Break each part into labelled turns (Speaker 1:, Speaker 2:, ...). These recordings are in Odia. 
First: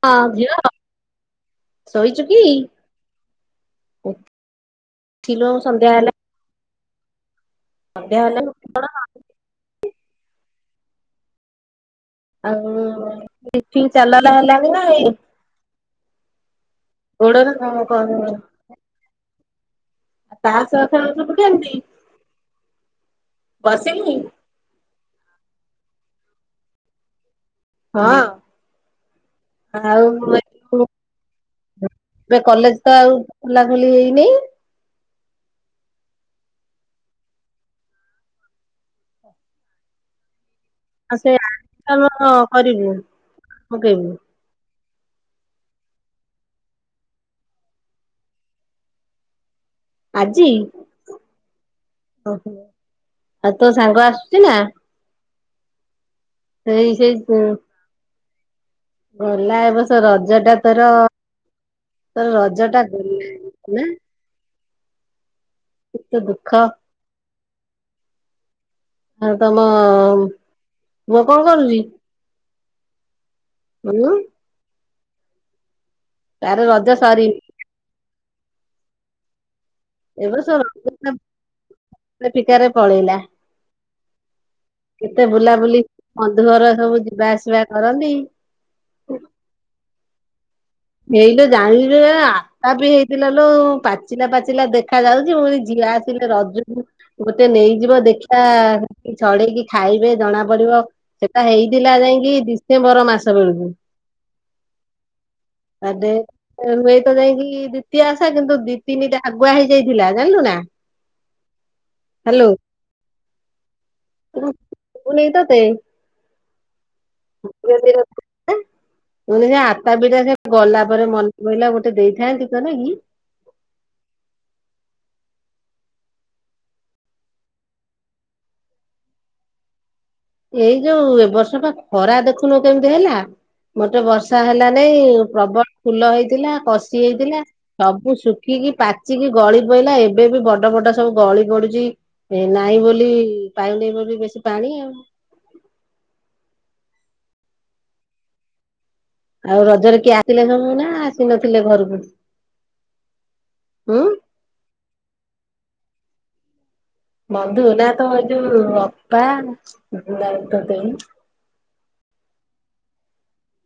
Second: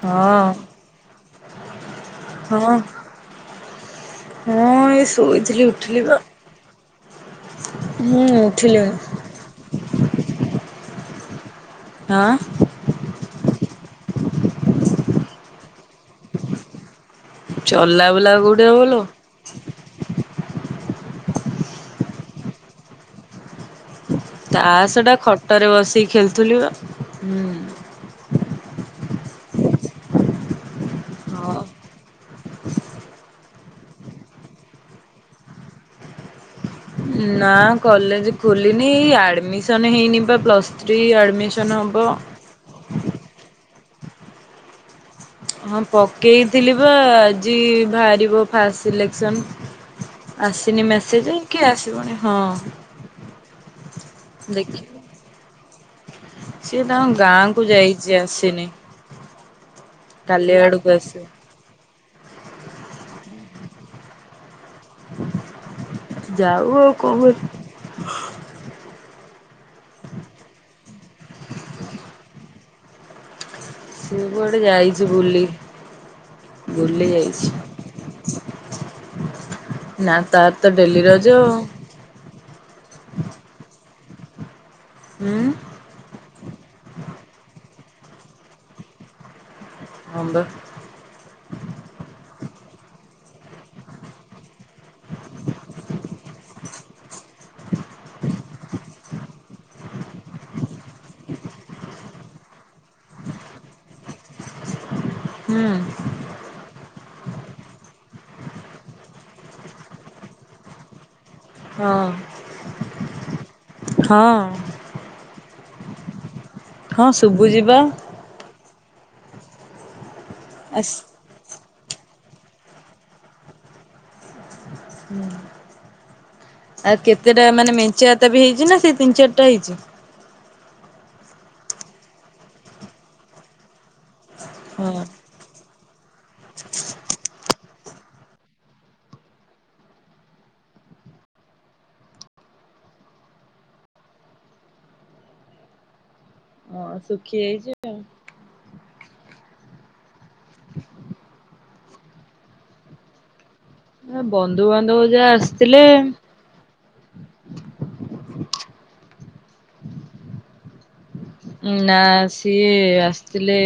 Speaker 1: ହଁ।
Speaker 2: ଶୋଇଛୁ କି?
Speaker 1: ହଁ ହଁ ଏଇ
Speaker 2: ଉଠିଲୁ ସନ୍ଧ୍ୟ ହେଲା। ସନ୍ଧ୍ୟା
Speaker 1: ହୁଁ
Speaker 2: ହେଲା
Speaker 1: ଉଠିଲି ବା। ହଁ
Speaker 2: ଆଉ ହୁଁ ମିଟିଗି ଚାଲଲା ହେଲାଣି ନା ଏଇ ଗୋଡରେ
Speaker 1: ଚଲା ବୁଲା କୋଉଠି ହବଲୋ।
Speaker 2: ତାସ ଖେଳ ଚପଟନ୍ତି ବସେଇନି [unintelligible]
Speaker 1: ତାସ ଟା ଖଟରେ ବସିକି ଖେଳୁଥିଲି ବା। ହୁଁ।
Speaker 2: ହଁ ଆଉ ଏ ଏବେ କଲେଜ ତ ଆଉ ଖୋଲା ଖୋଲି ହେଇନି।
Speaker 1: ନା କଲେଜ ଖୋଲିନି ଆଇ ଆଡ଼ମିସନ୍ ହେଇନି ବା ପ୍ଲସ୍ ଥ୍ରୀ
Speaker 2: ଆଉ ସେ
Speaker 1: ଆଡ଼ମିସନ୍ ହବ।
Speaker 2: ଅକ୍ଟର କରିବୁ ପକେଇବୁ
Speaker 1: ହଁ ପକେଇଥିଲି ବା ଆଜି ବାହାରିବ ଫାଷ୍ଟ ସିଲେକ୍ସନ।
Speaker 2: ଆଜି
Speaker 1: ଆସିନି ମେସେଜ କି ଆସିବଣି ହଁ
Speaker 2: ଓହୋ ଆଉ ତୋ ସାଙ୍ଗ ଆସୁଛି ନା
Speaker 1: ଦେଖିଆ। ସିଏ
Speaker 2: ସେଇ ସେଇ
Speaker 1: ତାଙ୍କ ଗାଁ କ ଯାଇଛି ଆସିନି।
Speaker 2: ଗଲା ଏ ବର୍ଷ ରଜ
Speaker 1: କାଲି
Speaker 2: ଟା
Speaker 1: ଆଡକୁ
Speaker 2: ତୋର
Speaker 1: ଆସିବ।
Speaker 2: ତୋର ରଜ ଟା ଗଲା ନା। କେତେ ଦୁଃଖ
Speaker 1: ଯାଉ ଆଉ କଣ କରିବ
Speaker 2: ଆଉ ତମ ପୁଅ କଣ କରୁଚି।
Speaker 1: ସେ କୁଆଡେ ଯାଇଛି ବୁଲି
Speaker 2: ତାର ରଜ
Speaker 1: ବୁଲି
Speaker 2: ସରିନି
Speaker 1: ଯାଇଛି। ନା ତାର ତ ଡେଲି ରଜ।
Speaker 2: ଏ ଫିକାରେ ପଳେଇଲା। କେତେ
Speaker 1: ହୁଁ
Speaker 2: ବୁଲାବୁଲି ବନ୍ଧୁ ଘର ସବୁ ଯିବା ଆସିବା କରନ୍ତି।
Speaker 1: ହଁ ପା।
Speaker 2: ହେଇଲୋ ଜାଣିିଲୁ ନାଆ ଆତାପି ହେଇଥିଲା ଲୋ ପାଚିଲା ପାଚିଲା ଦେଖା ଯାଉଛି ପୁଣି ଝିଅ ଆସ ଥିଲେ ରଜକୁ ଗୋଟେ ନେଇଯିବ ଦେଖିବା ଛଡେଇକି ଖାଇବେ ଜଣା ପଡିବ ସେଟା ହେଇଥିଲା ଯାଇକି ଡିସେମ୍ବର ମାସ ବେଳକୁ।
Speaker 1: ହୁଁ
Speaker 2: ଆଦେ ଆଉ ହୁଏତ ଯାଇକି ଦ୍ୱିତୀୟା ଓସା କିନ୍ତୁ ଦି ତିନିଟା ଆଗୁଆ ହେଇଯାଇଥିଲା। ଜାଣିଲୁ ନା।
Speaker 1: ହଁ
Speaker 2: ହ୍ୟାଲୋ,
Speaker 1: ହଁ
Speaker 2: କଣ ଶୁଭୁନେଇ ତତେ।
Speaker 1: ହଁ ଶୁଭୁଛି ପା।
Speaker 2: ଏଁ ମୁଁ କହିନି ସେ ଆତାପି ଟା ସେ ଗଲା
Speaker 1: ଆସ୍
Speaker 2: ପରେ ମନେ ପଇଲା, ଗୋଟେ ଦେଇଥାନ୍ତି ତୋ ନାଗି।
Speaker 1: ଆ କେତେଟା ମାନେ ମେଞ୍ଚେ ଅତାବି ହେଇଛି ନା ସେ ତିନି ଚାରିଟା ହେଇଛି।
Speaker 2: ଏଇ ଯୋଉ ଏ ବର୍ଷ ପା ଖରା ଦେଖୁନୁ କେମିତି ହେଲା, ମୋଟେ ବର୍ଷା ହେଲ
Speaker 1: ହଁ।
Speaker 2: ନାଇଁ ପ୍ରବଳ ଫୁଲ ହେଇଥିଲା, କଷି ହେଇଥିଲା। ସବୁ ଶୁଖିକି, ପାଚିକି ଗଳି ପଇଲା, ଏବେ ବି ବଡ ବଡ ସବୁ ଗଳି ପଡୁଛି। ଏ ନାଇଁ ବୋଲି ପାଇନେଇ ବୋଲି ବେଶୀ ପାଣି ଆଉ।
Speaker 1: ହଁ ଶୁଖି ଆଇଛି।
Speaker 2: ଆଉ ରଜରେ କିଏ ଆସିଲେ ସବୁ ନା ଆସି ନଥିଲେ ଘରକୁ, ହୁଁ।
Speaker 1: ବନ୍ଧୁବାନ୍ଧବ ଯା ଆସିଥିଲେ।
Speaker 2: ବନ୍ଧୁ ନା ତମର ଯୋଉ ଅପା ନା ତୋ ଦେଇ।
Speaker 1: ନା ସିଏ ଆସିଥିଲେ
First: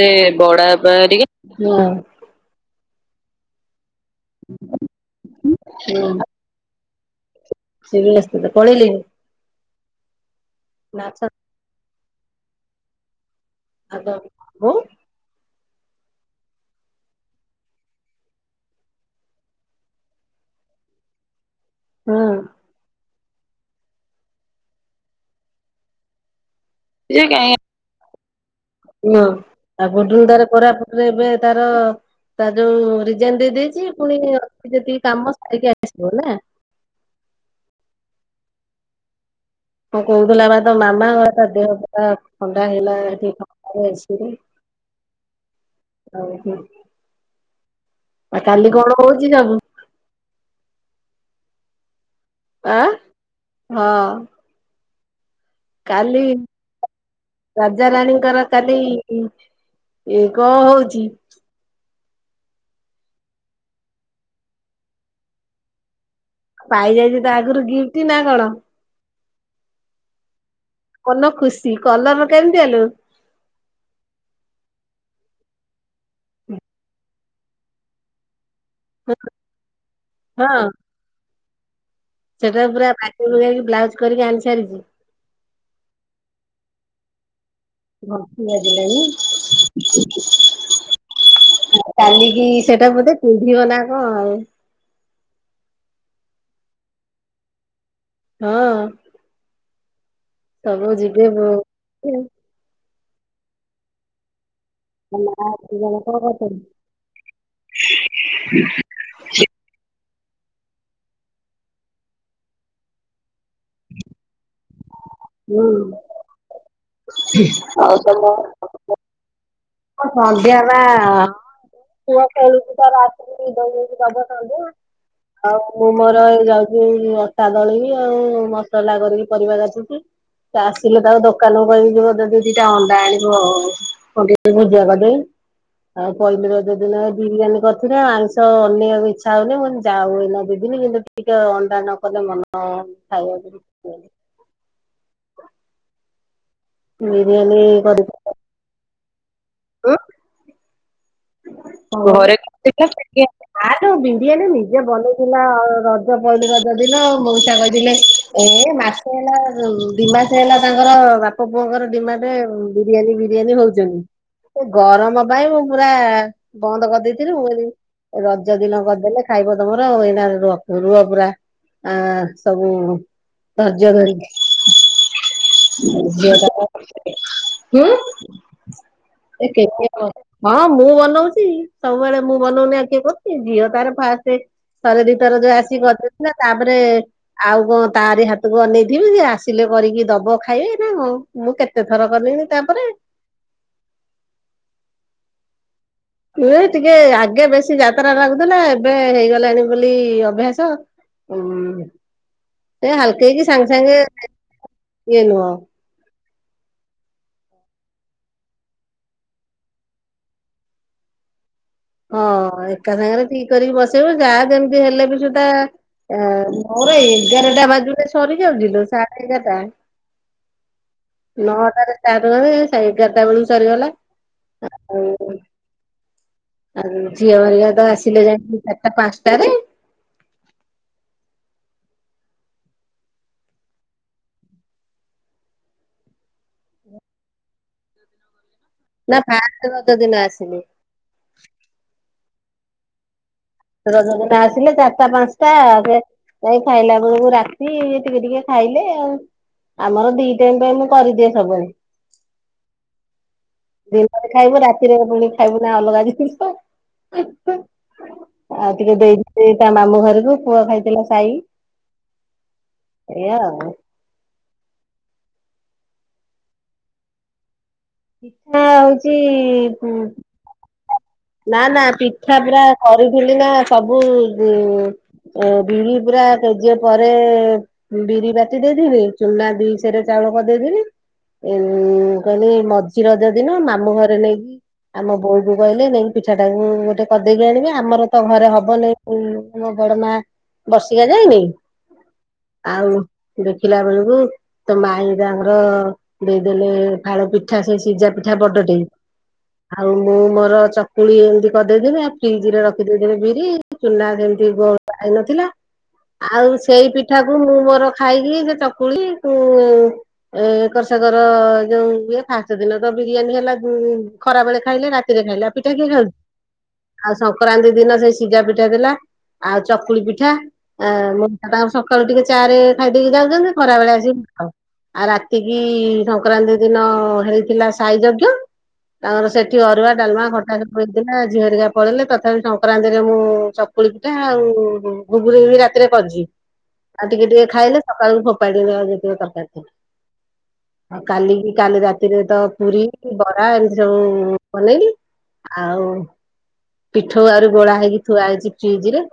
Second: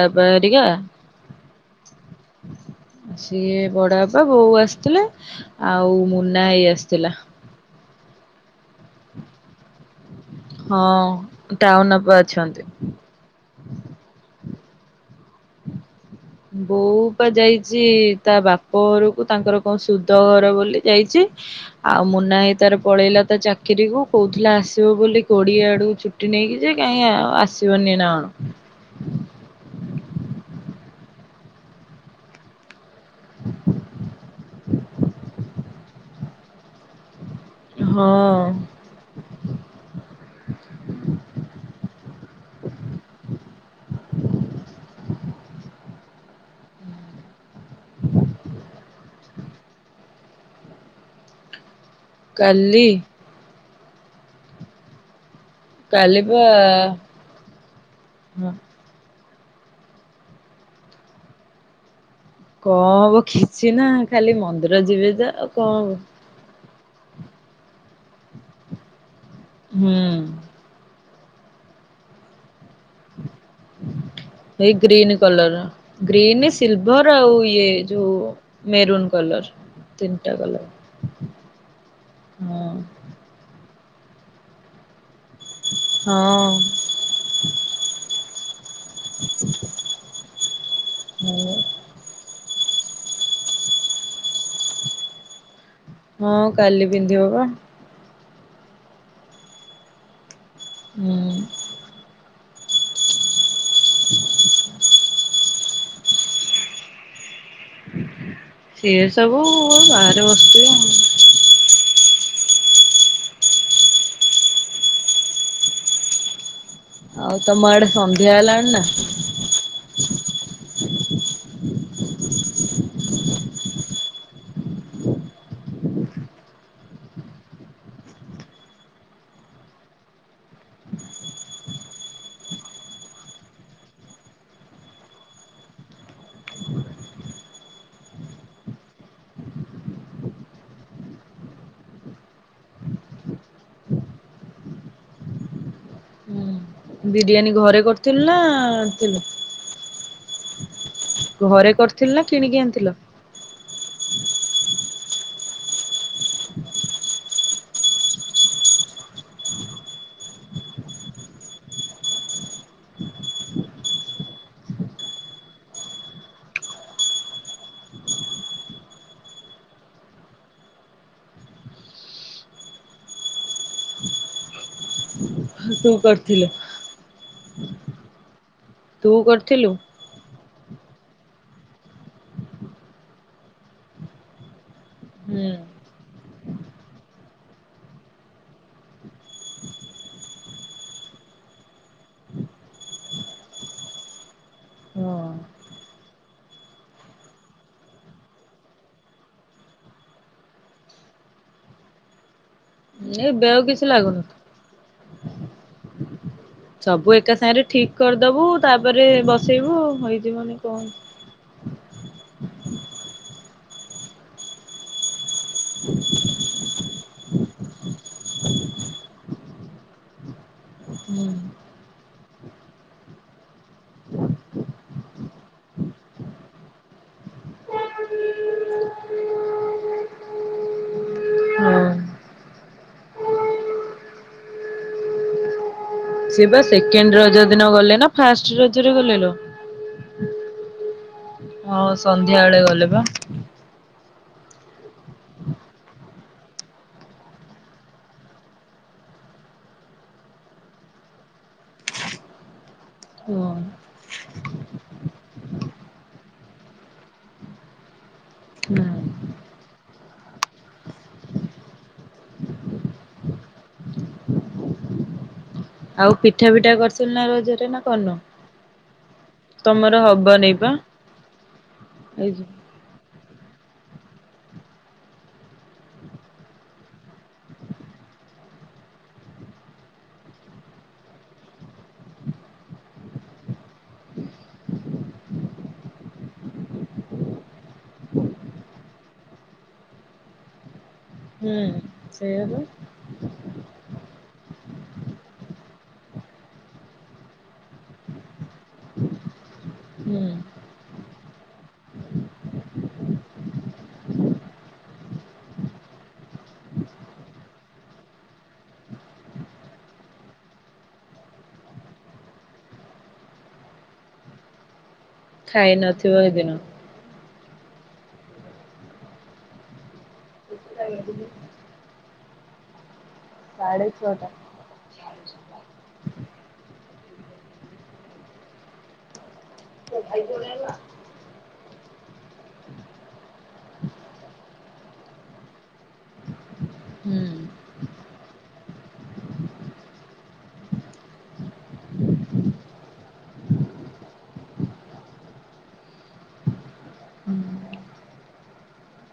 Speaker 2: ଲେ
Speaker 1: ହେରିକା
Speaker 2: ବଡବାପା ହେରୀକା, ହଁ।
Speaker 1: ସିଏ ବଡ ବାପା, ବୋଉ ଆସିଥିଲେ, ଆଉ
Speaker 2: ହଁ
Speaker 1: ମୁନା ଭାଇ ଆସିଥିଲା।
Speaker 2: ସେ ବି ଆସିଥିଲେ ପଳେଇଲେଣି। ନାଚ
Speaker 1: ହଁ। ଟାଉନ ଅପା ଅଛନ୍ତି।
Speaker 2: ଆଉ ତମ ବୋଉ।
Speaker 1: ବୋଉ ପା ଯାଇଛି ତା ବାପ ଘରକୁ। ତାଙ୍କର କଣ ସୁଧ ଘର ବୋଲି ଯାଇଚି। ଆଉ
Speaker 2: ହୁଁ।
Speaker 1: ମୁନା ଭାଇ ତାର ପଳେଇଲା ତା ଚାକିରିକୁ। କହୁଥିଲା ଆସିବ ବୋଲି କୋଡିଏ ଆଡକୁ ଛୁ ଛୁଟି ନେଇକି ଯେ, କାହିଁ ଆଉ ଆସିବନି ନା କଣ।
Speaker 2: ହଁ, ତା ପର ଠୁ ତାର କୋରାପୁଟରେ ଏବେ ତାର ତା ଯୋଉ ରିଜାଇନ ଦେଇ ଦେଇଛି ପୁଣି ଅଛି ଯେତିକି କାମ ସାରିକି ଆସିବ ନା।
Speaker 1: ହଁ।
Speaker 2: ହଁ କହୁଥିଲା ବା ତ ମାମା ତା ଦେହ ପୁରା ଥଣ୍ଡା ହେଲା, ଏଠି ଥଣ୍ଡାରେ ଏସିରେ।
Speaker 1: [inaudible]
Speaker 2: ଆଉ କାଲି କଣ ହଉଛି ସବୁ?
Speaker 1: କାଲି?
Speaker 2: ଆଁ ହଁ। କାଲି ରାଜାରାଣୀଙ୍କର
Speaker 1: ହଁ
Speaker 2: କାଲି ଏ କଣ ହଉଛି?
Speaker 1: କଣ ହବ କିଛି ନା। ଖାଲି ମନ୍ଦିର ଯିବେ ଯା। ଆଉ କଣ ହବ?
Speaker 2: ପାଇଯାଇଛି ତ ଆଗରୁ ଗିଫ୍ଟ ନା କଣ?
Speaker 1: ହୁଁ।
Speaker 2: ମନ ଖୁସି। କଲର କେମିତିଆ ଲୋ?
Speaker 1: [inaudible] ହେଇ ଗ୍ରୀନ କଲରର। ଗ୍ରୀନ, ସିଲଭର, ଆଉ ଇଏ ଯୋଉ ମେରୁନ୍ କଲର। ତିନିଟା
Speaker 2: ହଁ
Speaker 1: କଲର।
Speaker 2: ସେଟା
Speaker 1: ହଁ
Speaker 2: ପୁରା ପ୍ୟାକିଂ କରିକି, ବ୍ଲାଉଜ କରିକି ଆଣି ସାରିଛି?
Speaker 1: ହଁ।
Speaker 2: ଘଣ୍ଟି ବାଜିଲାଣି।
Speaker 1: ହଁ
Speaker 2: କାଲିକି ସେଟା ବୋଧେ ପିନ୍ଧିବ ନା କଣ ଆଉ?
Speaker 1: ହଁ କାଲି ପିନ୍ଧିବ ବା।
Speaker 2: ହଁ। ସବୁ
Speaker 1: ହୁଁ।
Speaker 2: ଯିବେ ବୋଧେ।
Speaker 1: [inaudible]
Speaker 2: [unintelligible]
Speaker 1: ସିଏ ସବୁ ଗାଁରେ ବସିଥିବେ ଆଉ।
Speaker 2: ହୁଁ।
Speaker 1: ଆଉ ତମ ଆଡ଼େ
Speaker 2: ଆଉ
Speaker 1: ସନ୍ଧ୍ୟା ହେଲାଣି ନା?
Speaker 2: ହଁ ସଂଧ୍ୟା ପା ପୁଅ ଖେଳୁଛି ତାର ଆସିକି ଧୋଇ ହେଇକି ଦବ ସଂଧ୍ୟା। ଆଉ ମୁଁ ମୋର ଏଇ ଯାଉଛି ଅଟା ଦଳିବି ଆଉ ମସଲା କରିବି ପରିବା କାଟୁଛି। ସିଏ ଆସିଲେ ତାକୁ ଦୋକାନକୁ କହିବି ଯିବ ଯଦି ଦିଟା ଅଣ୍ଡା ଆଣିବ କଣ ଭୁଜିଆ କରିଦେବି। ଆଉ ପହିଲ ରଜ ଦିନ ବିରିୟାନୀ କରିଥିଲେ। ଆଇଁଷ ଅନେଇ ବାକୁ ଇଚ୍ଛା ହଉନି। ମୁଁ କହିଲି ଯାଉ ଏଇନା ଦି ଦିନ କିନ୍ତୁ ଟିକେ ଅଣ୍ଡା ନ କଲେ ମନ ଖାଇବାକୁ
Speaker 1: ବିରିୟାନୀ ଘରେ କରିଥିଲୁ ନା ଆଣିଥିଲୁ?
Speaker 2: ହୁଁ?
Speaker 1: ଘରେ କରିଥିଲୁ ନା
Speaker 2: ଘରେ।
Speaker 1: କିଣିକି ଆଣିଥିଲ?
Speaker 2: [unintelligible] ବିଣ୍ଡିଆନୀ ନିଜେ ବନେଇଥିଲା ରଜ ପହିଲି ରଜ ଦିନ ମଉସା କହିଥିଲେ ଏ ମା ହେଲା ଦିମାସେ ହେଲା ତାଙ୍କର ବାପ ପୁଅଙ୍କର ଡିମାଟ ବିରିୟାନୀ ବିରିୟାନୀ ହଉଛନ୍ତି। ଗରମ ପାଇଁ ମୁଁ ପୁରା ବନ୍ଦ କରିଦେଇଥିଲି। ମୁଁ କହିଲି ରଜ ଦିନ କରିଦେଲେ ଖାଇବ ତମର ଏଇନା ରୁହ ପୁରା ଆ ସବୁ ଧୈର୍ଯ୍ୟ ଧରିକି।
Speaker 1: ତୁ କରିଥିଲୁ
Speaker 2: ହୁଁ?
Speaker 1: ତୁ କରିଥିଲୁ?
Speaker 2: ହଁ ମୁଁ ବନଉଛି। ସବୁବେଳେ ମୁଁ ବନଉନି ଆଉ କିଏ କରୁଛି? ଝିଅ ତାର ଫାଷ୍ଟ ଥରେ ଦି ଥର ଯୋଉ
Speaker 1: ହୁଁ
Speaker 2: ଆସିକି କରି ଦେଇ ଥିଲା ତାପରେ ଆଉ କଣ ତାରି ହାତକୁ ଅନେଇଥିବି, ସେ ଆସିଲେ କରିକି ଦବ ଖାଇବେ ନା କଣ? ମୁଁ କେତେ ଥର କଲିଣି ତାପରେ।
Speaker 1: ହଁ।
Speaker 2: ଏଇ ଟିକେ ଆଗେ ବେଶୀ ଯାତ୍ରା ଲାଗୁଥିଲା, ଏବେ ହେଇଗଲାଣି ବୋଲି ଅଭ୍ୟାସ ହୁଁ ସେ ହାଲକା
Speaker 1: ଏବେ
Speaker 2: କି
Speaker 1: ଆଉ
Speaker 2: ସାଙ୍ଗେ
Speaker 1: କିଛି
Speaker 2: ସାଙ୍ଗେ
Speaker 1: ଲାଗୁନଥିବ
Speaker 2: [unintelligible] ଇଏ ନୁହଁ।
Speaker 1: [inaudible] ସବୁ ଏକା ସାଙ୍ଗରେ ଠିକ କରିଦବୁ ତାପରେ ବସେଇବୁ ଆଉ ହେଇଯିବନି କଣ ହେଇ
Speaker 2: ହଁ ଏକା ସାଙ୍ଗରେ ଠିକ କରିକି ବସେଇବୁ ଯାହା ଯେମିତି ହେଲେବି ସୁ ଧା ଏ ମୋର ଏଗାରଟା ବାଜୁନି ସରି ଯାଉଚି ଲୋ ସାଢେ ଏଗାରଟା।
Speaker 1: ହୁଁ
Speaker 2: ନଅଟାରେ ସ୍ଟାଟ କଲି ଏଗାରଟା ବେଳକୁ ସରିଗଲା। ଆଉ ଉଁ ଝିଅ ହେରିକା ତ ଆସିଲେ ଯାଇକି ଚାରିଟା ପାଁସଟାରେ।
Speaker 1: ହଁ। ସିଏ ବା ସେକେଣ୍ଡ ରଜ ଦିନ ଗଲେ ନା ଫାଷ୍ଟ ରଜରେ ଗଲେ ଲୋ?
Speaker 2: ଷ୍ଟ ରଜ ଦିନ ଆସିଲେ।
Speaker 1: ହଁ ସନ୍ଧ୍ୟା ଏଳେ ଗଲେ ବା।
Speaker 2: ରଜ ଦିନ ଆସିଲେ ଚାରଟା ପାଁଶଟା ଯାଇ ଖାଇଲା ବେଳକୁ ରାତି ଟିକେ ଟିକେ ଖାଇଲେ ଆଉ। ଆମର ଦି ଟାଇମ୍ ପାଇଁ ମୁଁ କରିଦିଏ ସବୁବେଳେ।
Speaker 1: ହୁଁ
Speaker 2: ଦିପରେ ଖାଇବୁ ରାତିରେ ପୁଣି ଖାଇବୁ ନା ଅଲଗା ଜିନିଷ। ହିଁ ହଁ ଆଉ
Speaker 1: ହୁଁ
Speaker 2: ଟିକେ ଦେଖିଥିଲି ତା ମାମୁଁ ଘରକୁ ପୁଅ ଖାଇଥିଲା। ସାଇ ଏୟା ଆଉ
Speaker 1: ଆଉ ପିଠା ପିଠା କରିଥିଲୁ ନା ରଜରେ ନା କରିନୁ?
Speaker 2: ପିଠା ହଉଛି
Speaker 1: ତମର ହବନେଇ ବା।
Speaker 2: ନା ନା ପିଠା ପରା କରିଥିଲି ନା ସବୁ ବିରି ପୁରା କେଜିଏ ପରେ ବିରି ବାଟି ଦେଇଥିବି ଚୁନା ଦି ସେରେ ଚାଉଳ କରିଦେଇଥିଲି। ଏ ମୁଁ କହିଲି ମଝି ରଜ ଦିନ ମାମୁ ଘରେ ନେଇକି ଆମ ବୋଉ କୁ କହିଲେ ନେଇକ ପିଠା ଟାକୁ ଗୋଟେ କରିଦେଇକି ଆଣିବେ ଆମର ତ ଘରେ ହବନେଇ ମୋ ବଡ ମା ବର୍ଷିକିଆ ଯାଇନି।
Speaker 1: ହୁଁ ସେଇଆ ପା
Speaker 2: ଆଉ ଦେଖିଲା ବେଳକୁ ତ ମାଇ ତାଙ୍କର ଦେଇଦେଲେ ଫାଳେ ପିଠା ସେଇ ସିଝା ପିଠା ବଡ ଟେ ଆଉ ମୁଁ
Speaker 1: ହୁଁ।
Speaker 2: ମୋର ଚ କୁଳି ଏମିତି କରିଦେଇଦେଇଥିନି ଆଉ ଫ୍ରିଜ ରେ ରଖିଦେଇଦେଇଥିନି ବିରି ଚୁନା ଯେମିତି ଗୋଳା ହେଇନଥିଲା। ପି ଆଉ ସେଇ ପିଠା କୁ ମୁଁ ମୋର ଖାଇକି ସେ ଚକୁଳି କୁ ଏକର ସେକର ଯୋଉ ଇଏ ଫାଷ୍ଟ ଦିନ ତ ବିରିୟାନୀ ହେଲା ଉଁ ଖରାବେଳେ ଖାଇଲେ ରାତିରେ ଖାଇଲେ ଆଉ
Speaker 1: ଖାଇ ନଥିବ ହେଦିନ
Speaker 2: ଆଉ ସଂକ୍ରାନ୍ତି ଦିନ ସେଇ ସିଝା ପିଠା ଥିଲା। ଆଉ ଚକୁଳି ପିଠା ଏ ମୋଉସା ତାଙ୍କର ସକାଳୁ ଟିକେ ଚାରେ ଖାଇଦେଇକି ଯାଉ ନ୍ତି
Speaker 1: ସାଢେ
Speaker 2: ଖରାବେଳେ ଆସିକି
Speaker 1: ଛଅଟା
Speaker 2: [inaudible] ଆଉ ରାତିକି ସଂକ୍ରାନ୍ତି ଦିନ ହେଇଥିଲା ସାଇ ଯଜ୍ଞ। ତାଙ୍କର ସେଠି ଅରୁଆ, ଡାଲମା, ଖଟ ସେଇଟା ଝିଅହରିକା ପଳେଇଲେ ତଥାପି ସଂକ୍ରାନ୍ତିରେ ମୁଁ ଚକୁଳି ପିଠା ଆଉ ଘୁଗୁନିକୁ ବି ରାତିରେ କରିଚି ‌। ଆଉ
Speaker 1: ହୁଁ
Speaker 2: ଟିକେ ଟିକେ ଖାଇଲେ ସକାଳୁ ଫୋପାଡିନି ଆଉ ଯେତିକ ତରକାରି ଥିଲା। ଆଉ କାଲିକି କାଲି ରାତିରେ ତ ପୁରୀ, ବରା ଏମିତି ସବୁ ବନେଇଲି। ଆଉ ପିଠୋଉ ଆହୁରି ଗୋଳା ହେଇକି ଥୁଆ ହେଇଛି ଫ୍ରିଜ ରେ।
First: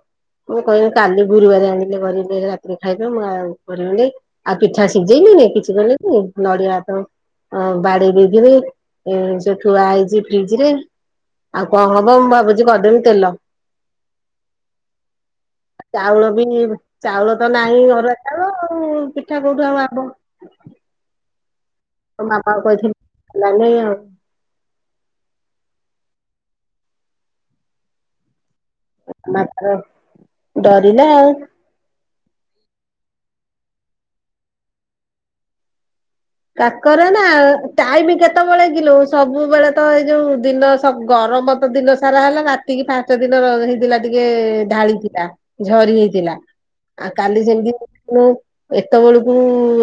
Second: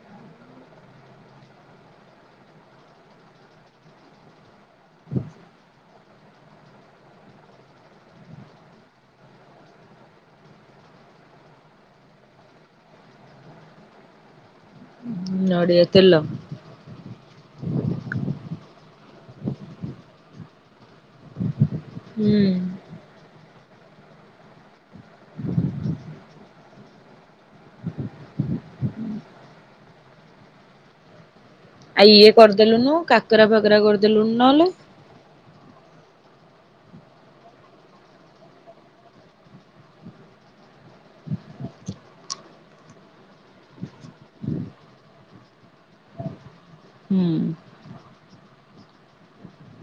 Speaker 2: ମୁଁ କହିଲି କାଲି ଗୁରୁବାର ଆଣିଲେ କରିକି ରାତିରେ ଖାଇଦବୁ ମୁଁ ଆଉ କରିବିନେଇ। ଆଉ ପିଠା ସିଖଜଇଲି କିଛି କଲିନି ନଡିଆ ତ ଅ ବାଡି ବାଡେଇ ଦେଇଥିବି ଏଁ ସେ ଥୁଆ ହେଇଚି ଫ୍ରିଜ ରେ। ଆଉ କଣ ହବ ମୁଁ ଭା ଯାଉଚି କରିଦେବି ତେଲ।
Speaker 1: ନଡିଆ ତେଲ
Speaker 2: ଚାଉଳ ବି ଚାଉଳ ତ ନାହିଁ ଅରୁଆ ଚାଉଳ ଆଉ ପିଠା କୋଉଠୁ ହବ ଆଉ ଆମ୍ବ ତୋ
Speaker 1: ହୁଁ।
Speaker 2: ମାମାକୁ କହିଥିଲି ଲାନି ଆଉ। ମା ତାର ଡରିଲା ଆଉ।
Speaker 1: ଆ ଇଏ କରିଦେଲୁନୁ କାକରା ଫାକରା କରିଦେଲୁନୁ ନହେଲେ।
Speaker 2: କାକରା ନା ଟାଇମ କେତେବେଳେ କିଲୋ ସବୁବେଳେ ତ ଏଇ ଯୋଉ ଦିନ ସବୁ ଗରମ ତ ତ ଦିନ ସାରା ହେଲା ରାତିକି ପାଞ୍ଚ ଦିନ ହେଇଥିଲା ଟିକେ ଢାଳିଥିଲା। ଝରି ହେଇଥିଲା। ଆଉ
Speaker 1: ହୁଁ।
Speaker 2: କାଲି ସେମିତି [unintelligible] ଏତବେଳକୁ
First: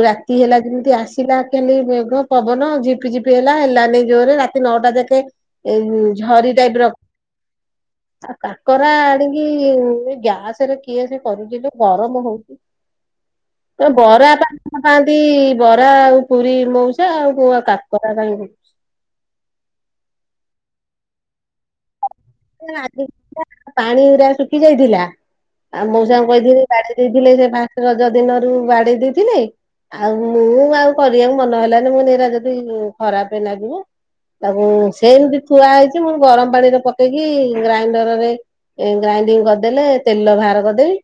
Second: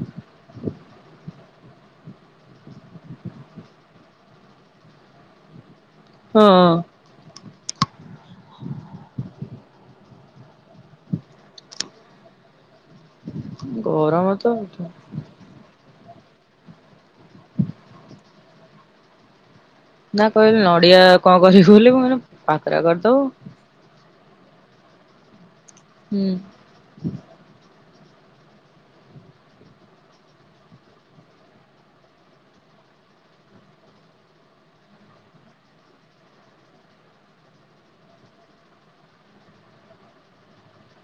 Speaker 2: ରାତି ହେଲା ଯେମିତି ଆସ ଥିଲା ଖାଲି ମେଘ ପବନ ଝିପି ଝିପି ହେଲା ହେଲାନି ଜୋରରେ ରାତି ନଅଟା ଯାକେ ଏଇ ଝରି ଟାଇପ୍ ର
Speaker 1: [inaudible]
Speaker 2: ଆଉ କାକରା ଆଣିକି ଗ୍ୟାସ ରେ କିଏ ସେ କରୁଛି ଯଉ ଗରମ ହଉଛି।
Speaker 1: [inaudible]
Speaker 2: ଏ
Speaker 1: ଗରମ
Speaker 2: ବରା ପା
Speaker 1: ତ
Speaker 2: [unintelligible] ପାଆନ୍ତି ବରା ଆଉ ପୁରୀ ମଉସା ଆଉ କାକରା ତାଙ୍କୁ
Speaker 1: ନା କହିଲୁ ନଡିଆ କଣ କରିବୁ ବୋଲି ମୁଁ କାକରା କରିଦବୁ
Speaker 2: [unintelligible] ପାଣି ଉରା ଶୁଖି ଯାଇଥିଲା। ଆଉ
Speaker 1: ହୁଁ।
Speaker 2: ମଉସାଙ୍କୁ କହିଥିଲି ବାଡେଇ ଦେଇଥିଲେ ସେ ଫାଷ୍ଟ ରଜ ଦିନରୁ ବାଡେଇ ଦେଇଥିଲେ। ଆଉ ମୁଁ ଆଉ କରିବାକୁ ମନ ହେଲାନି ମୁଁ କହିନି ଏରା ଯଦି ଖରାପେ ଲାଗିବ। ତାକୁ ସେମିତି ଥୁଆ ହେଇଛି ମୁଁ ଗରମ ପାଣି ରେ ପ କରିଦେଇକି ଗ୍ରାଇଣ୍ଡର ରେ ଏ ଗ୍ରାଇଣ୍ଡିଙ୍ଗ କରିଦେଲେ ତେଲ ବାହାର କରିଦେବି।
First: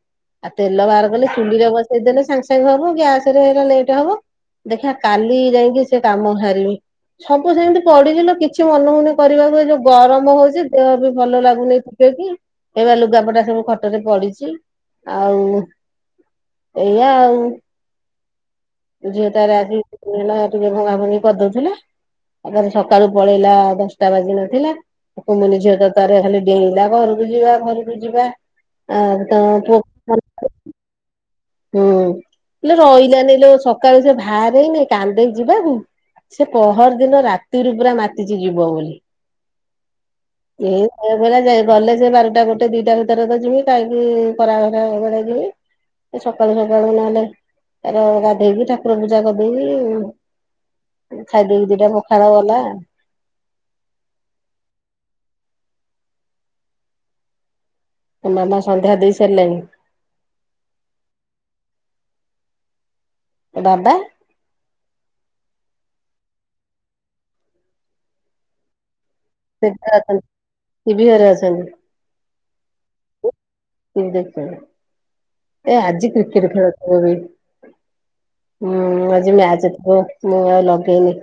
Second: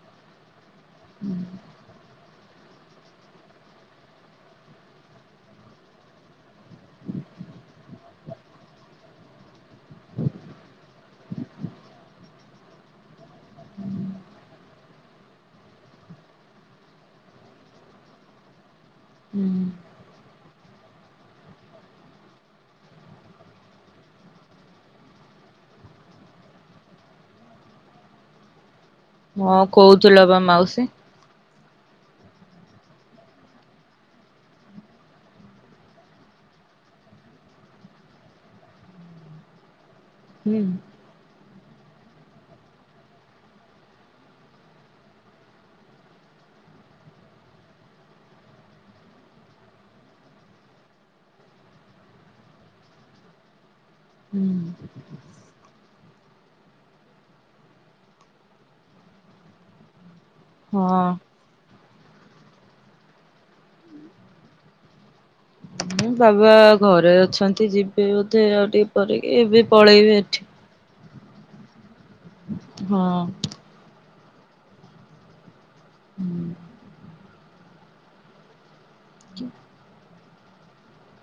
Speaker 2: ଆଉ ତେଲ ବାହାର କଲେ ଚୁଲିରେ ବସେଇଦେଲେ ସାଙ୍ଗେ ସାଙ୍ଗେ ହବ ଗ୍ୟାସ ରେ ହେରା ଲେଟେ ହବ। ଦେଖିଆ କାଲି ଯାଇକି ସେ କାମ ହାରିବି। ସବୁ ସେମିତି ପଡିଛି ଲୋ କିଛି ମନହଉନି କରିବାକୁ ଏ ଯୋଉ ଗରମ ହଉଛି ଦେହ ବି ଭଲ ଲାଗୁନି ଟିକେ କିି ଏଇ ପା ଲୁଗାପଟା ସବୁ ଖଟରେ ପଡିଛି। ଆଉ ଏଇଆ ଆଉ। ଝିଅ
Speaker 1: ହୁଁ
Speaker 2: ତାର ଆଜି ପଳେଇଲା ଟିକେ ଭଙ୍ଗା ଭୁଙ୍ଗି କରିଦଉଥିଲା। ଆଉ ତାର ସକାଳୁ ପଳେଇଲା ଦଶଟା ବାଜି ନଥିଲା। କୁନୁଲି ଝିଅ ତ ତାର ଖାଲି ଡେଇଁଲା ଘରକୁ ଯିବା ଘରକୁ ଯିବା। ଆ ତ
Speaker 1: ହଁ
Speaker 2: ପୁଅ
Speaker 1: କହୁଥିଲା ବା ମାଉସୀ।
Speaker 2: ହୁଁ ଇଲୋ ରହିଲାନି ଲୋ ସକାଳୁ ସେ ଭାରେଇନି କାନ୍ଦେଇ ଯିବାକୁ ସେ ପହରି ଦିନ ରାତିରୁ ପୁରା ମାତିଛି ଯିବ ବୋଲି
Speaker 1: [inaudible]
Speaker 2: ଏ କହୁଥିଲା ଯେ ଗଲେ ଯେ ବାରଟା ଗୋଟେ ଦିଟା ଭିତରେ ତ ଯିବି କାହିଁକି ଖରା ହେରା ବେଳେ ଯିବି। ଏ ସକାଳୁ ସକାଳୁ ନହେଲେ ତାର ଗାଧେଇକି ଠାକୁର ପୂଜା କରିଦେଇକି ଉଁ ଖାଇଦେଇକି ଦିଟା ପଖାଳ ଗଲା।
Speaker 1: ହୁଁ।
Speaker 2: ଆଉ ମାମା ସନ୍ଧ୍ୟା ଦେଇ ସାରିଲାଣି?
Speaker 1: ହଁ।
Speaker 2: ଆଉ ବାବା?
Speaker 1: ହୁଁ ବାବା ଘରେ ଅଛନ୍ତି ଯିବେ ବୋଧେ ଆଉ ଟିକେ ପରେ କି ଏବେ
Speaker 2: ସେଠି ଅଛନ୍ତି।
Speaker 1: ପଳେଇବେ ଏଠି
Speaker 2: ଟିଭି ଘରେ ଅଛନ୍ତି।
Speaker 1: ହଁ।
Speaker 2: ଟିଭି ଦେଖୁଚନ୍ତି ଏ ଆଜି କ୍ରିକେଟ୍ ଖେଳଥିବ ବି। ହୁଁ ଆଜି ମ୍ୟାଚ୍ ଥିବ ମୁଁ ଆଉ ଲଗେଇନି।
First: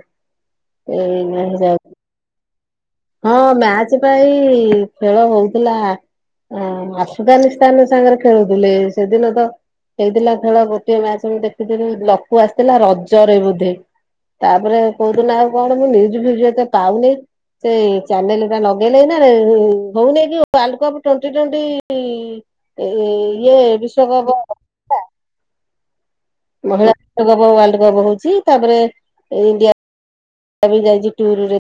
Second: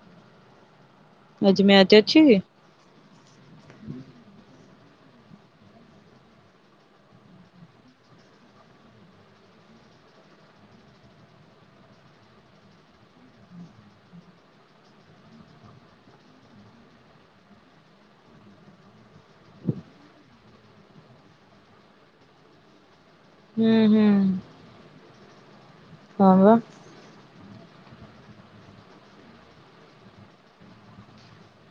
Speaker 2: ଏଇ
Speaker 1: ଆଜି
Speaker 2: ଯାଉ
Speaker 1: ମ୍ୟାଚ୍ ଅଛି କି?
Speaker 2: ହଁ ମ୍ୟାଚ୍ ପା ଏଇ ଖେଳ ହଉଥିଲା ଅଁ ଆଫଗାନିସ୍ଥାନ ସାଙ୍ଗରେ ଖେଳୁଥିଲେ ସେଦିନ ତ ହେଇଥିଲା ଖେଳ ଗୋଟିଏ ମ୍ୟାଚ୍ ମୁଁ ଦେଖିଥିଲି ଲକୁ ଆସିଥିଲା ରଜରେ ବୋଧେ। ତାପରେ କୋଉଦିନ ଆଉ କଣ ମୁଁ ନିଉଜ୍ ଫିଉଜ୍ ଏତେ ପାଉନି। ସେ ଚ୍ୟାନେଟା ଲଗେଇଲେ ଏଇ ନା ରେ ହଉ ନେଇକିଲୋ ୱାଲକପ୍ ଟ୍ଵେଣ୍ଟି ଟ୍ଵେଣ୍ଟି। ଏ ଇଏ
Speaker 1: ହୁଁ ହୁଁ
Speaker 2: ବିଶ୍ଵକପ
Speaker 1: ହଁ ବା।
Speaker 2: ହେଇପା ୱାଲଡ କପ୍ ୱାଲଡ କପ୍ ହଉଛି ତାପରେ ଇଣ୍ଡିଆ ବି ଯାଇଛି ଟୁର୍ ରେ